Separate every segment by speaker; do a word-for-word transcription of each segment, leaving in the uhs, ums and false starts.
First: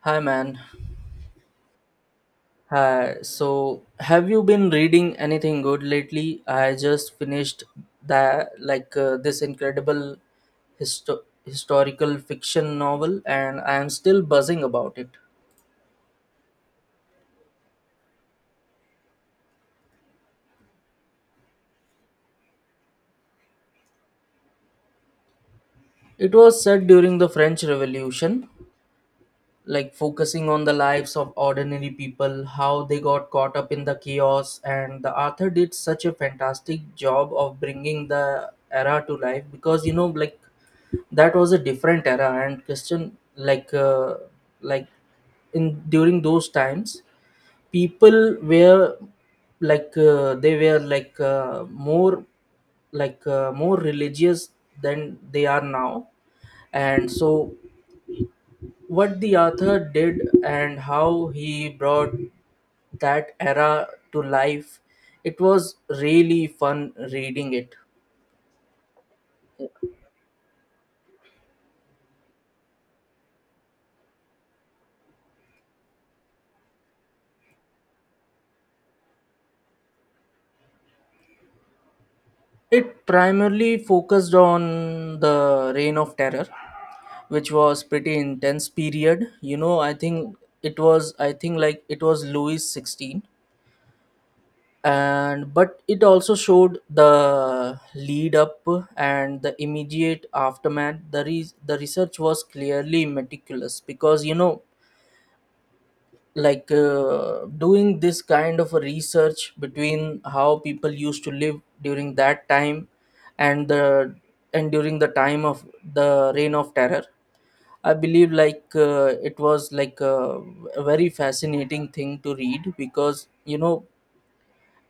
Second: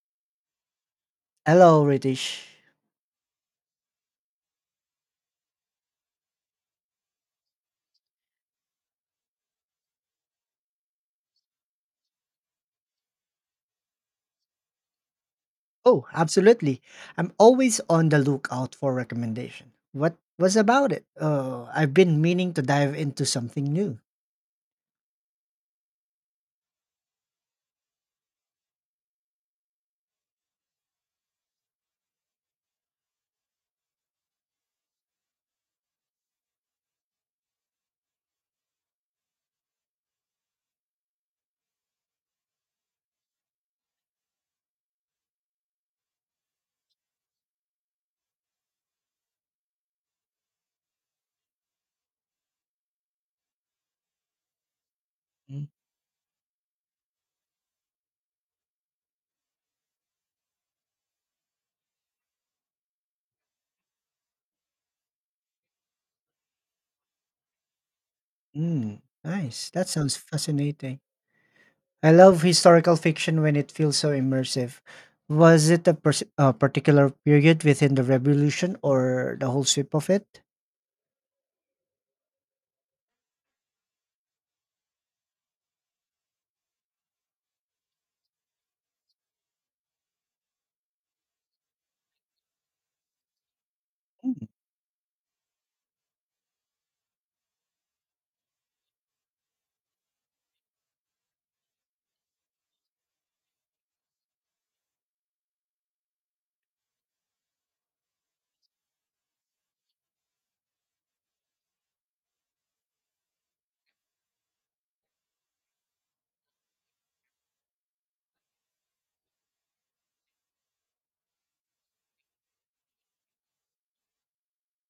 Speaker 1: Hi man.
Speaker 2: Hello, Ritesh.
Speaker 1: Hi. So, have you been reading anything good lately? I just finished that like uh, this incredible histo- historical fiction novel, and I am still buzzing about it.
Speaker 2: Oh, absolutely. I'm always on the lookout for recommendation. What was about it? Oh, I've been meaning to dive into something new.
Speaker 1: It was set during the French Revolution, like focusing on the lives of ordinary people, how they got caught up in the chaos, and the author did such a fantastic job of bringing the era to life because you know, like that was a different era, and Christian, like, uh, like in during those times, people were like uh, they were like uh, more like uh, more religious than they are now, and so what the author did and how he brought that era to life. It was really fun reading it.
Speaker 2: Mm, nice. That sounds fascinating. I love historical fiction when it feels so immersive. Was it a, pers- a particular period within the revolution or the whole sweep of it?
Speaker 1: It primarily focused on the Reign of Terror, which was pretty intense period. You know, I think it was I think like it was Louis the sixteenth, and but it also showed the lead up and the immediate aftermath. The re- the research was clearly meticulous because you know like uh, doing this kind of a research between how people used to live during that time and the and during the time of the reign of terror. I believe like uh, it was like a, a very fascinating thing to read because you know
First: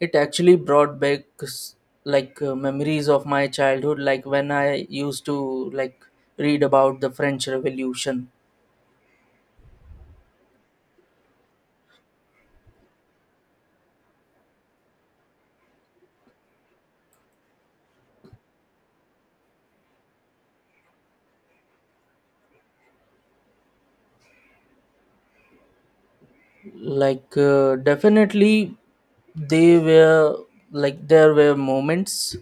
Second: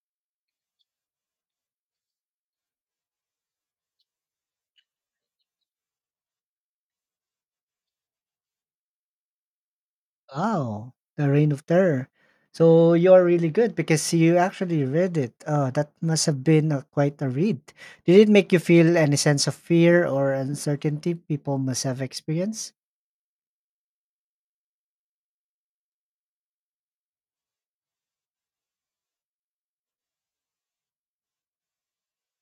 Speaker 1: it actually brought back s- like uh, memories of my childhood, like when I used to like read about the french revolution.
Speaker 2: Wow, the Reign of Terror. So you are really good because you actually read it. Oh, that must have been a, quite a read. Did it make you feel any sense of fear or uncertainty people must have experienced?
Speaker 1: Like uh, definitely they were like there were moments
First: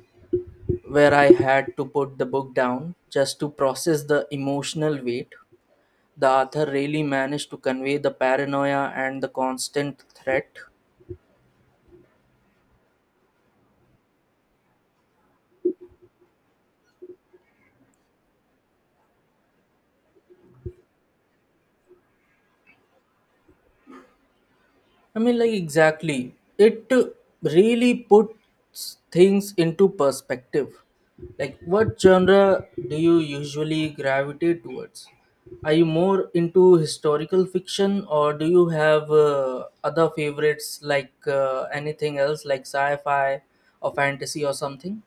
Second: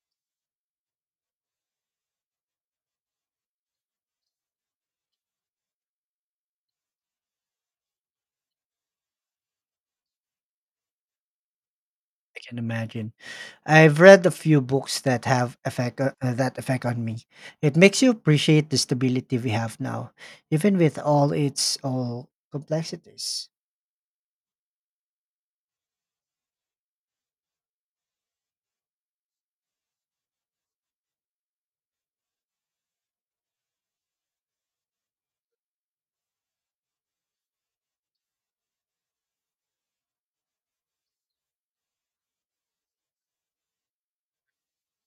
Speaker 1: where I had to put the book down just to process the emotional weight. The author really managed to convey the paranoia and the constant threat.
Speaker 2: I can imagine. I've read a few books that have effect uh, uh, that effect on me. It makes you appreciate the stability we have now, even with all its all complexities.
Speaker 1: I mean, like, exactly. It really puts things into perspective. Like, what genre do you usually gravitate towards? Are you more into historical fiction, or do you have uh, other favorites, like uh, anything else, like sci fi or fantasy or something?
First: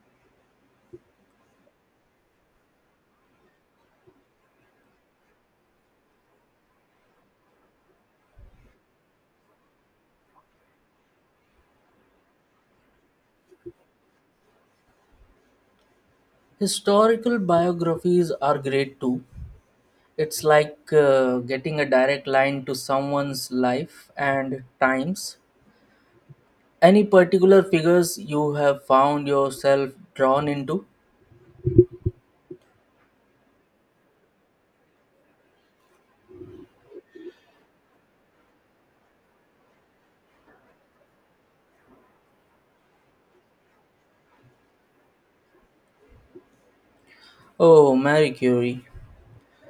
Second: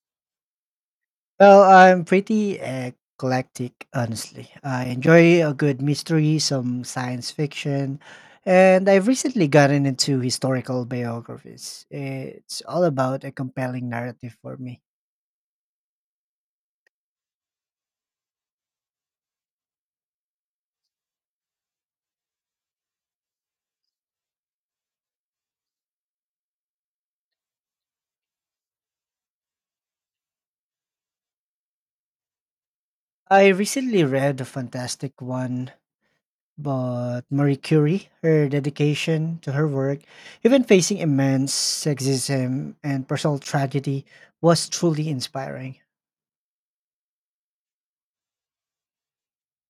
Speaker 2: Well, I'm pretty eclectic, honestly. I enjoy a good mystery, some science fiction, and I've recently gotten into historical biographies. It's all about a compelling narrative for me.
Speaker 1: Historical biographies are great too. It's like uh, getting a direct line to someone's life and times. Any particular figures you have found yourself drawn into?
Speaker 2: I recently read a fantastic one but Marie Curie, her dedication to her work, even facing immense sexism and personal tragedy, was truly inspiring.
Speaker 1: Oh, Marie Curie.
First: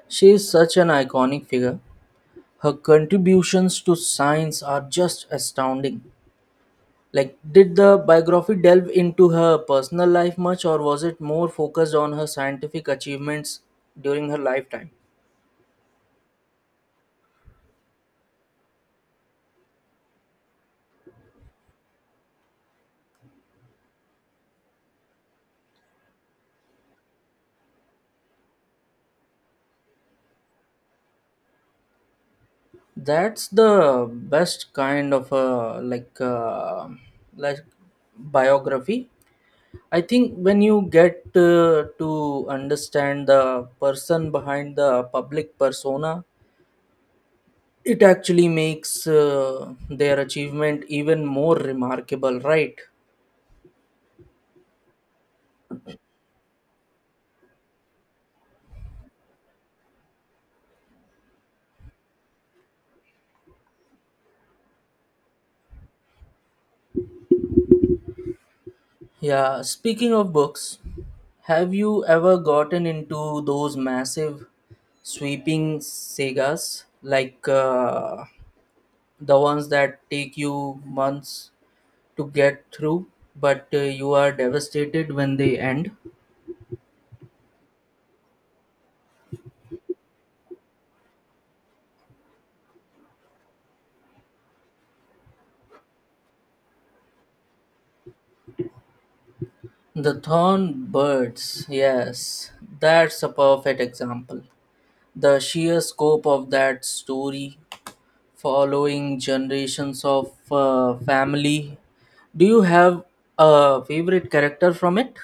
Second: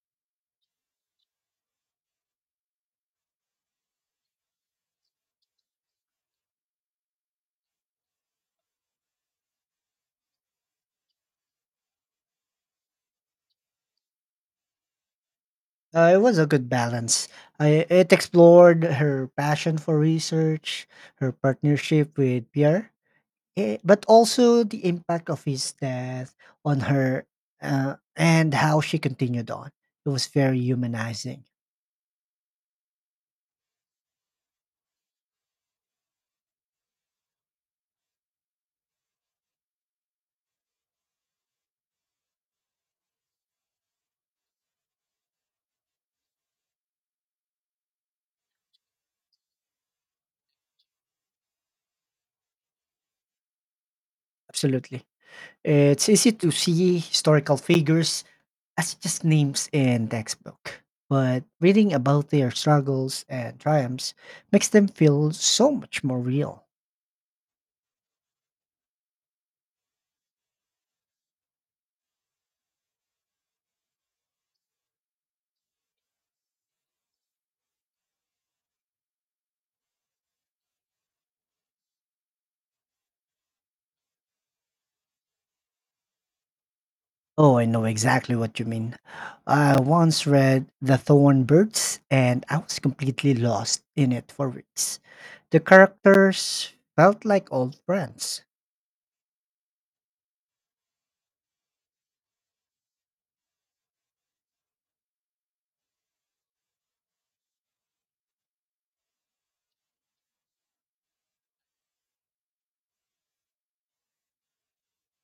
Speaker 1: She is such an iconic figure. Her contributions to science are just astounding. Like, did the biography delve into her personal life much, or was it more focused on her scientific achievements during her lifetime?
Speaker 2: Uh, it was a good balance. I, it explored her passion for research, her partnership with Pierre, eh, but also the impact of his death on her uh, and how she continued on. It was very humanizing.
Speaker 1: That's the best kind of a like uh, like biography, I think. When you get uh, to understand the person behind the public persona, it actually makes uh, their achievement even more remarkable, right?
Speaker 2: Absolutely. It's easy to see historical figures as just names in textbook, but reading about their struggles and triumphs makes them feel so much more real.
Speaker 1: Yeah, speaking of books, have you ever gotten into those massive sweeping sagas like uh, the ones that take you months to get through, but uh, you are devastated when they end?
Speaker 2: Oh, I know exactly what you mean. I once read The Thorn Birds and I was completely lost in it for weeks. The characters felt like old friends.
Speaker 1: The Thornbirds, yes, that's a perfect example. The sheer scope of that story, following generations of uh, family. Do you have a favorite character from it?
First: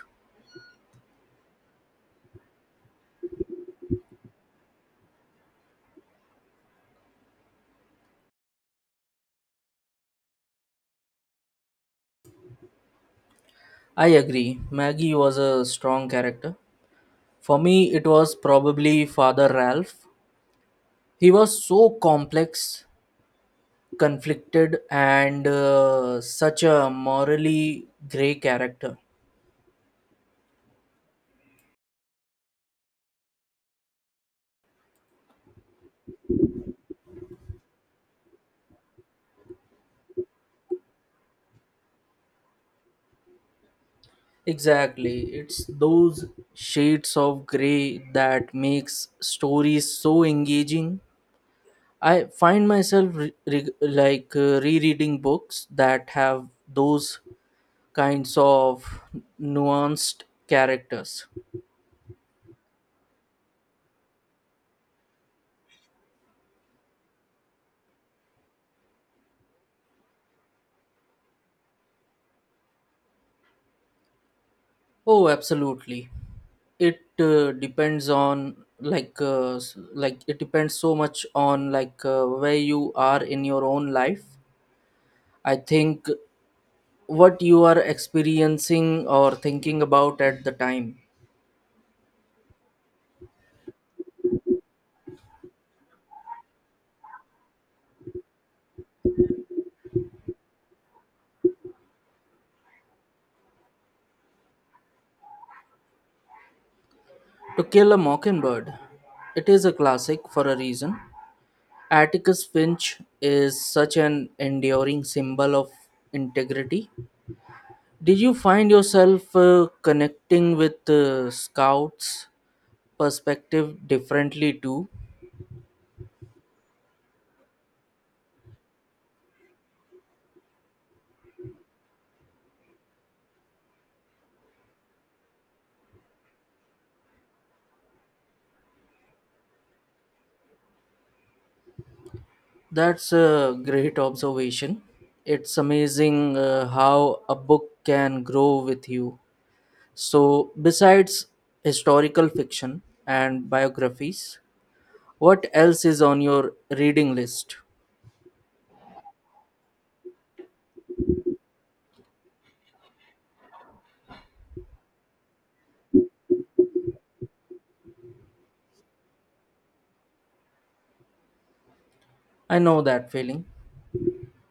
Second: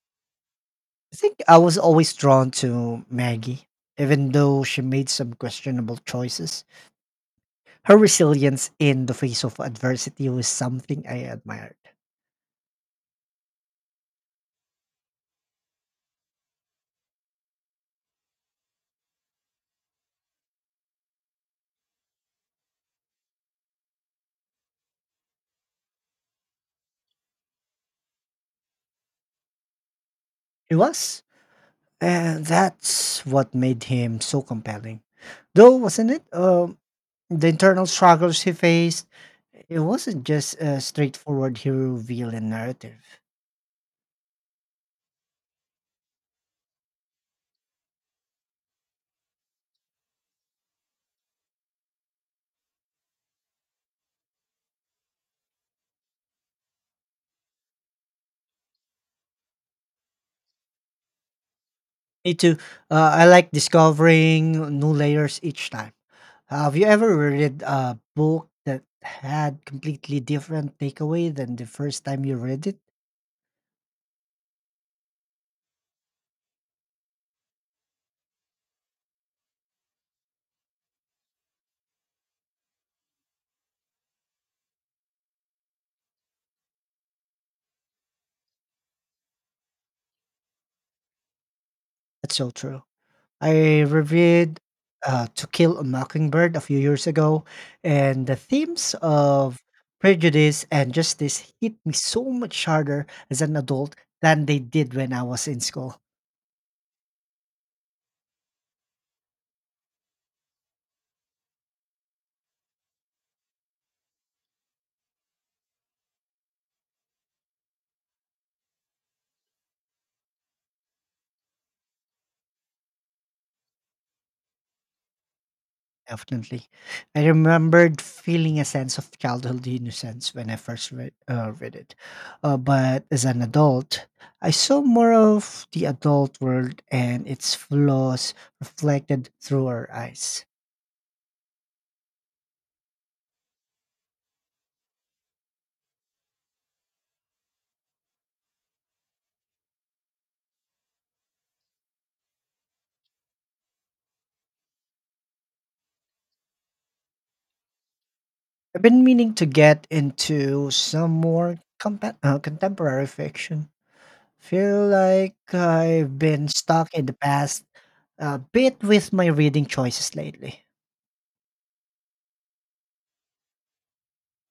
Speaker 2: I think I was always drawn to Maggie, even though she made some questionable choices. Her resilience in the face of adversity was something I admired.
Speaker 1: I agree. Maggie was a strong character. For me, it was probably Father Ralph. He was so complex, conflicted, and uh, such a morally gray character.
Speaker 2: It was. And that's what made him so compelling. Though, wasn't it? Um, the internal struggles he faced, it wasn't just a straightforward hero villain narrative.
Speaker 1: Exactly. It's those shades of gray that makes stories so engaging. I find myself re- re- like uh, rereading books that have those kinds of nuanced characters.
Speaker 2: Me too. Uh, I like discovering new layers each time. Uh, Have you ever read a book that had completely different takeaway than the first time you read it?
Speaker 1: Oh, absolutely. It uh, depends on like uh, s- like it depends so much on like uh, where you are in your own life. I think what you are experiencing or thinking about at the time.
Speaker 2: That's so true. I reviewed uh, To Kill a Mockingbird a few years ago, and the themes of prejudice and justice hit me so much harder as an adult than they did when I was in school.
Speaker 1: To Kill a Mockingbird. It is a classic for a reason. Atticus Finch is such an enduring symbol of integrity. Did you find yourself uh, connecting with uh, Scout's perspective differently too?
Speaker 2: Definitely. I remembered feeling a sense of childhood innocence when I first read, uh, read it. Uh, but as an adult, I saw more of the adult world and its flaws reflected through our eyes.
Speaker 1: That's a great observation. It's amazing uh, how a book can grow with you. So, besides historical fiction and biographies, what else is on your reading list?
Speaker 2: I've been meaning to get into some more compa- uh, contemporary fiction. Feel like I've been stuck in the past a bit with my reading choices lately.
Speaker 1: I know that feeling.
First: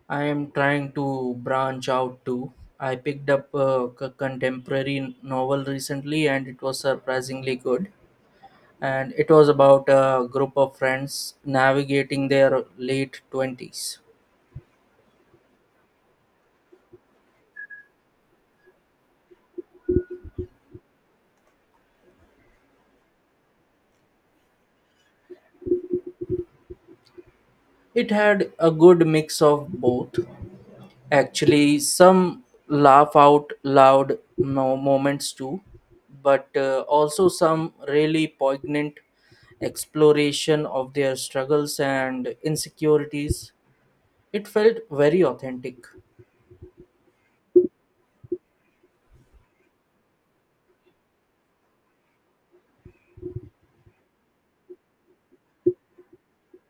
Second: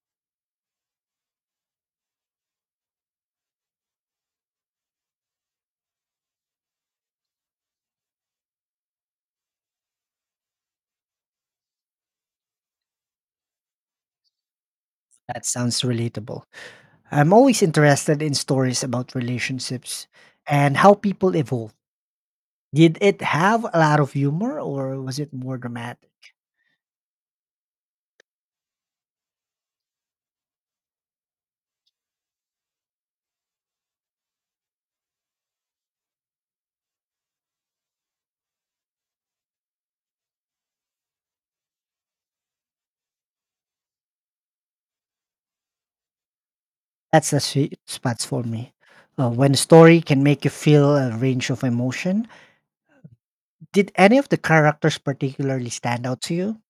Speaker 1: I am trying to branch out too. I picked up a c- contemporary novel recently and it was surprisingly good. And it was about a group of friends navigating their late twenties.
Speaker 2: That sounds relatable. I'm always interested in stories about relationships and how people evolve. Did it have a lot of humor or was it more dramatic?
Speaker 1: It had a good mix of both. Actually, some laugh out loud mo- moments too, but uh, also some really poignant exploration of their struggles and insecurities. It felt very authentic.
Speaker 2: That's the sweet spots for me. Uh, when a story can make you feel a range of emotion, did any of the characters particularly stand out to you?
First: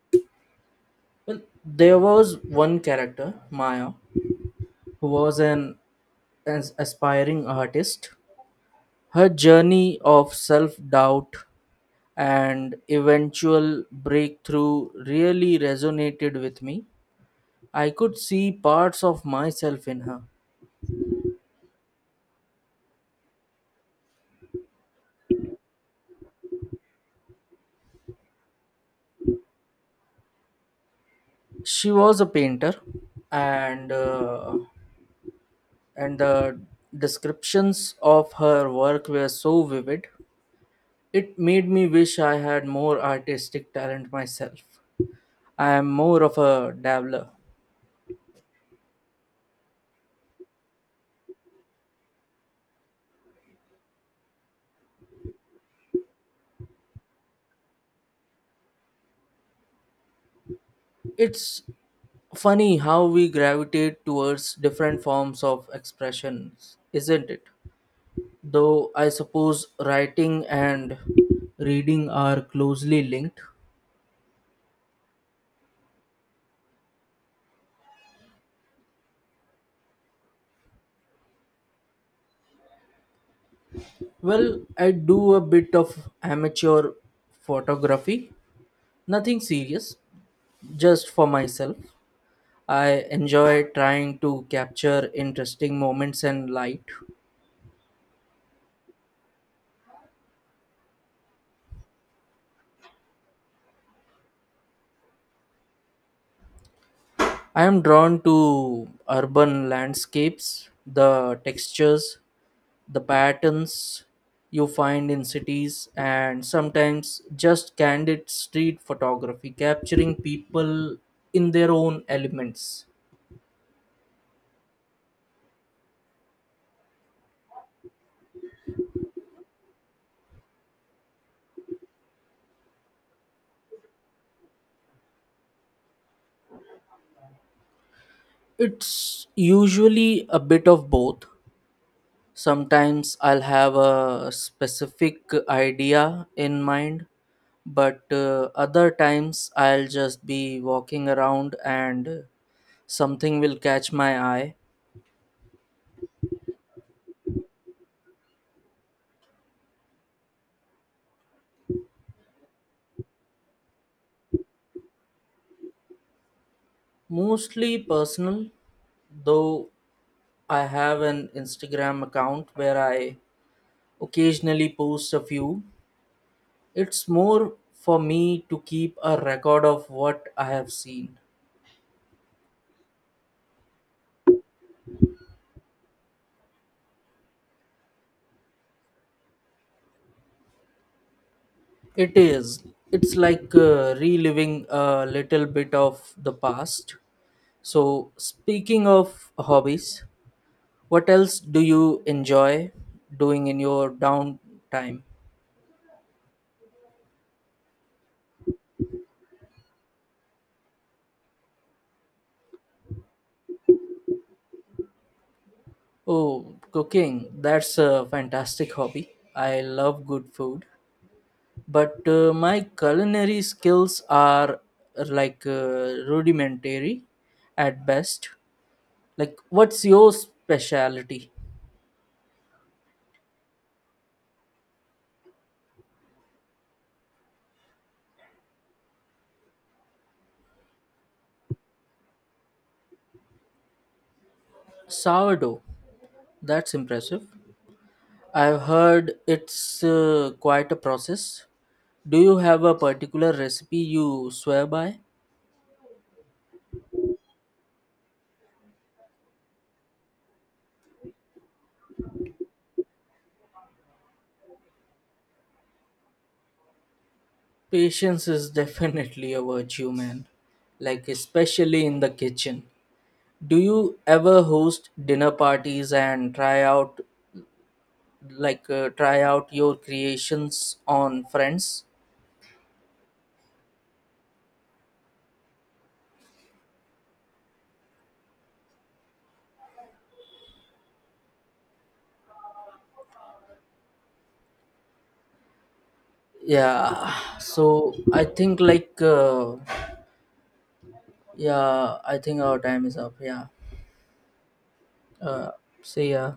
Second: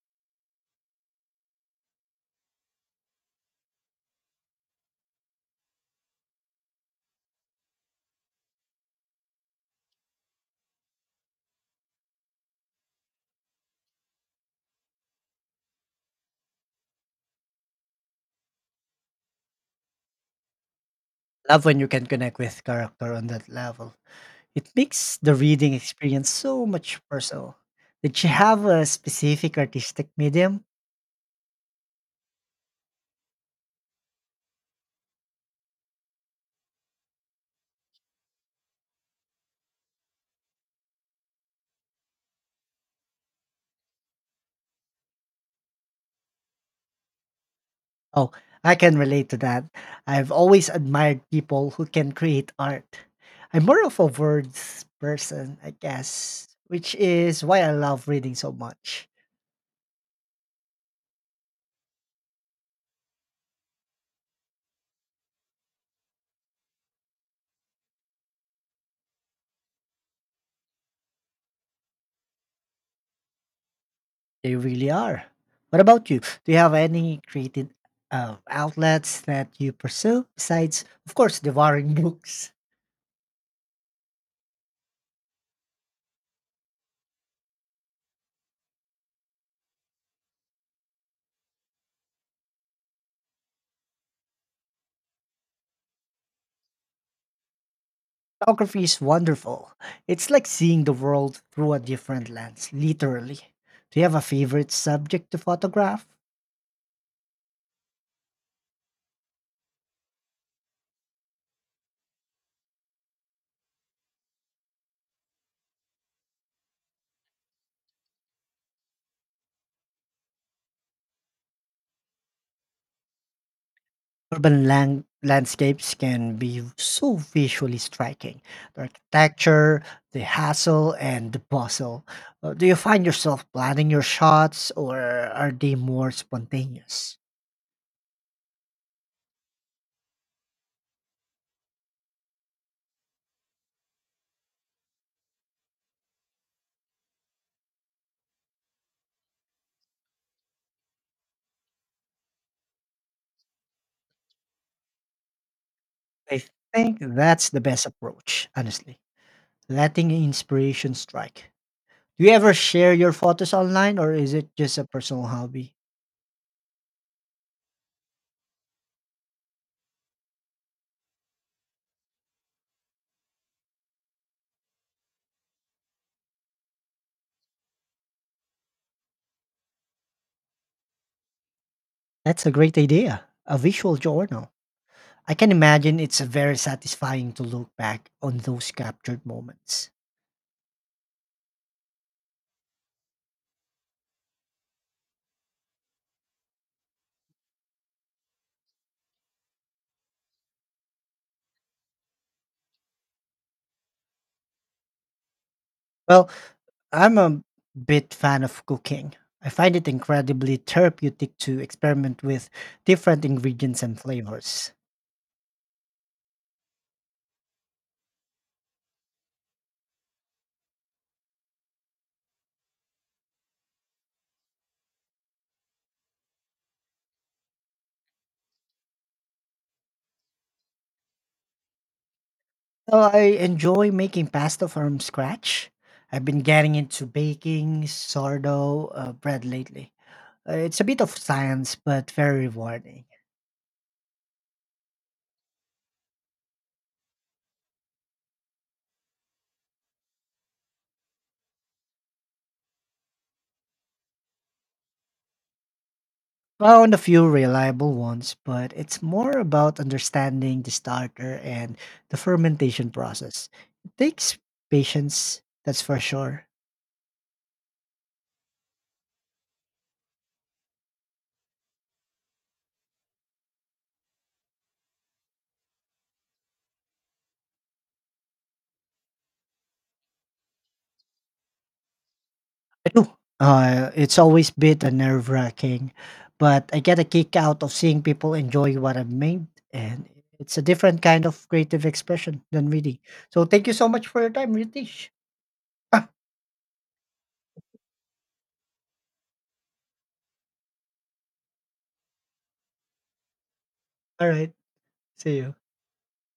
Speaker 1: Well, there was one character, Maya, who was an as- aspiring artist. Her journey of self doubt and eventual breakthrough really resonated with me. I could see parts of myself in her.
Speaker 2: Love when you can connect with character on that level. It makes the reading experience so much personal. Did you have a specific artistic medium?
Speaker 1: She was a painter, and uh, and the descriptions of her work were so vivid. It made me wish I had more artistic talent myself. I am more of a dabbler.
Speaker 2: Oh, I can relate to that. I've always admired people who can create art. I'm more of a words person, I guess, which is why I love reading so much.
Speaker 1: It's funny how we gravitate towards different forms of expressions, isn't it? Though I suppose writing and reading are closely linked.
Speaker 2: They really are. What about you? Do you have any creative uh, outlets that you pursue besides, of course, devouring books?
Speaker 1: Well, I do a bit of amateur photography, nothing serious, just for myself. I enjoy trying to capture interesting moments and light.
Speaker 2: Photography is wonderful. It's like seeing the world through a different lens, literally. Do you have a favorite subject to photograph?
Speaker 1: I am drawn to urban landscapes, the textures, the patterns you find in cities, and sometimes just candid street photography, capturing people in their own elements.
Speaker 2: Urban land, landscapes can be so visually striking. The architecture, the hassle, and the bustle. Uh, Do you find yourself planning your shots or are they more spontaneous?
Speaker 1: It's usually a bit of both. Sometimes I'll have a specific idea in mind, but uh, other times I'll just be walking around and something will catch my eye.
Speaker 2: I think that's the best approach, honestly. Letting inspiration strike. Do you ever share your photos online or is it just a personal hobby?
Speaker 1: Mostly personal, though I have an Instagram account where I occasionally post a few. It's more for me to keep a record of what I have seen.
Speaker 2: That's a great idea. A visual journal. I can imagine it's very satisfying to look back on those captured moments.
Speaker 1: It is. It's like uh, reliving a little bit of the past. So, speaking of hobbies, what else do you enjoy doing in your downtime?
Speaker 2: Well, I'm a bit fan of cooking. I find it incredibly therapeutic to experiment with different ingredients and flavors.
Speaker 1: Oh, cooking. That's a fantastic hobby. I love good food. But uh, my culinary skills are uh, like uh, rudimentary at best. Like, what's your specialty?
Speaker 2: So I enjoy making pasta from scratch. I've been getting into baking sourdough uh, bread lately. Uh, It's a bit of science, but very rewarding.
Speaker 1: Sourdough. That's impressive. I've heard it's uh, quite a process. Do you have a particular recipe you swear by?
Speaker 2: Found a few reliable ones, but it's more about understanding the starter and the fermentation process. It takes patience, that's for sure.
Speaker 1: Patience is definitely a virtue, man. Like, especially in the kitchen. Do you ever host dinner parties and try out, like, uh, try out your creations on friends?
Speaker 2: I do. Uh, it's always been a nerve wracking, but I get a kick out of seeing people enjoy what I've made, and it's a different kind of creative expression than reading. So thank you so much for your time, Ritish. Ah,
Speaker 1: Yeah, so I think, like, uh, yeah, I think our time is up. Yeah.
Speaker 2: all right, see
Speaker 1: Uh,
Speaker 2: you.
Speaker 1: see ya.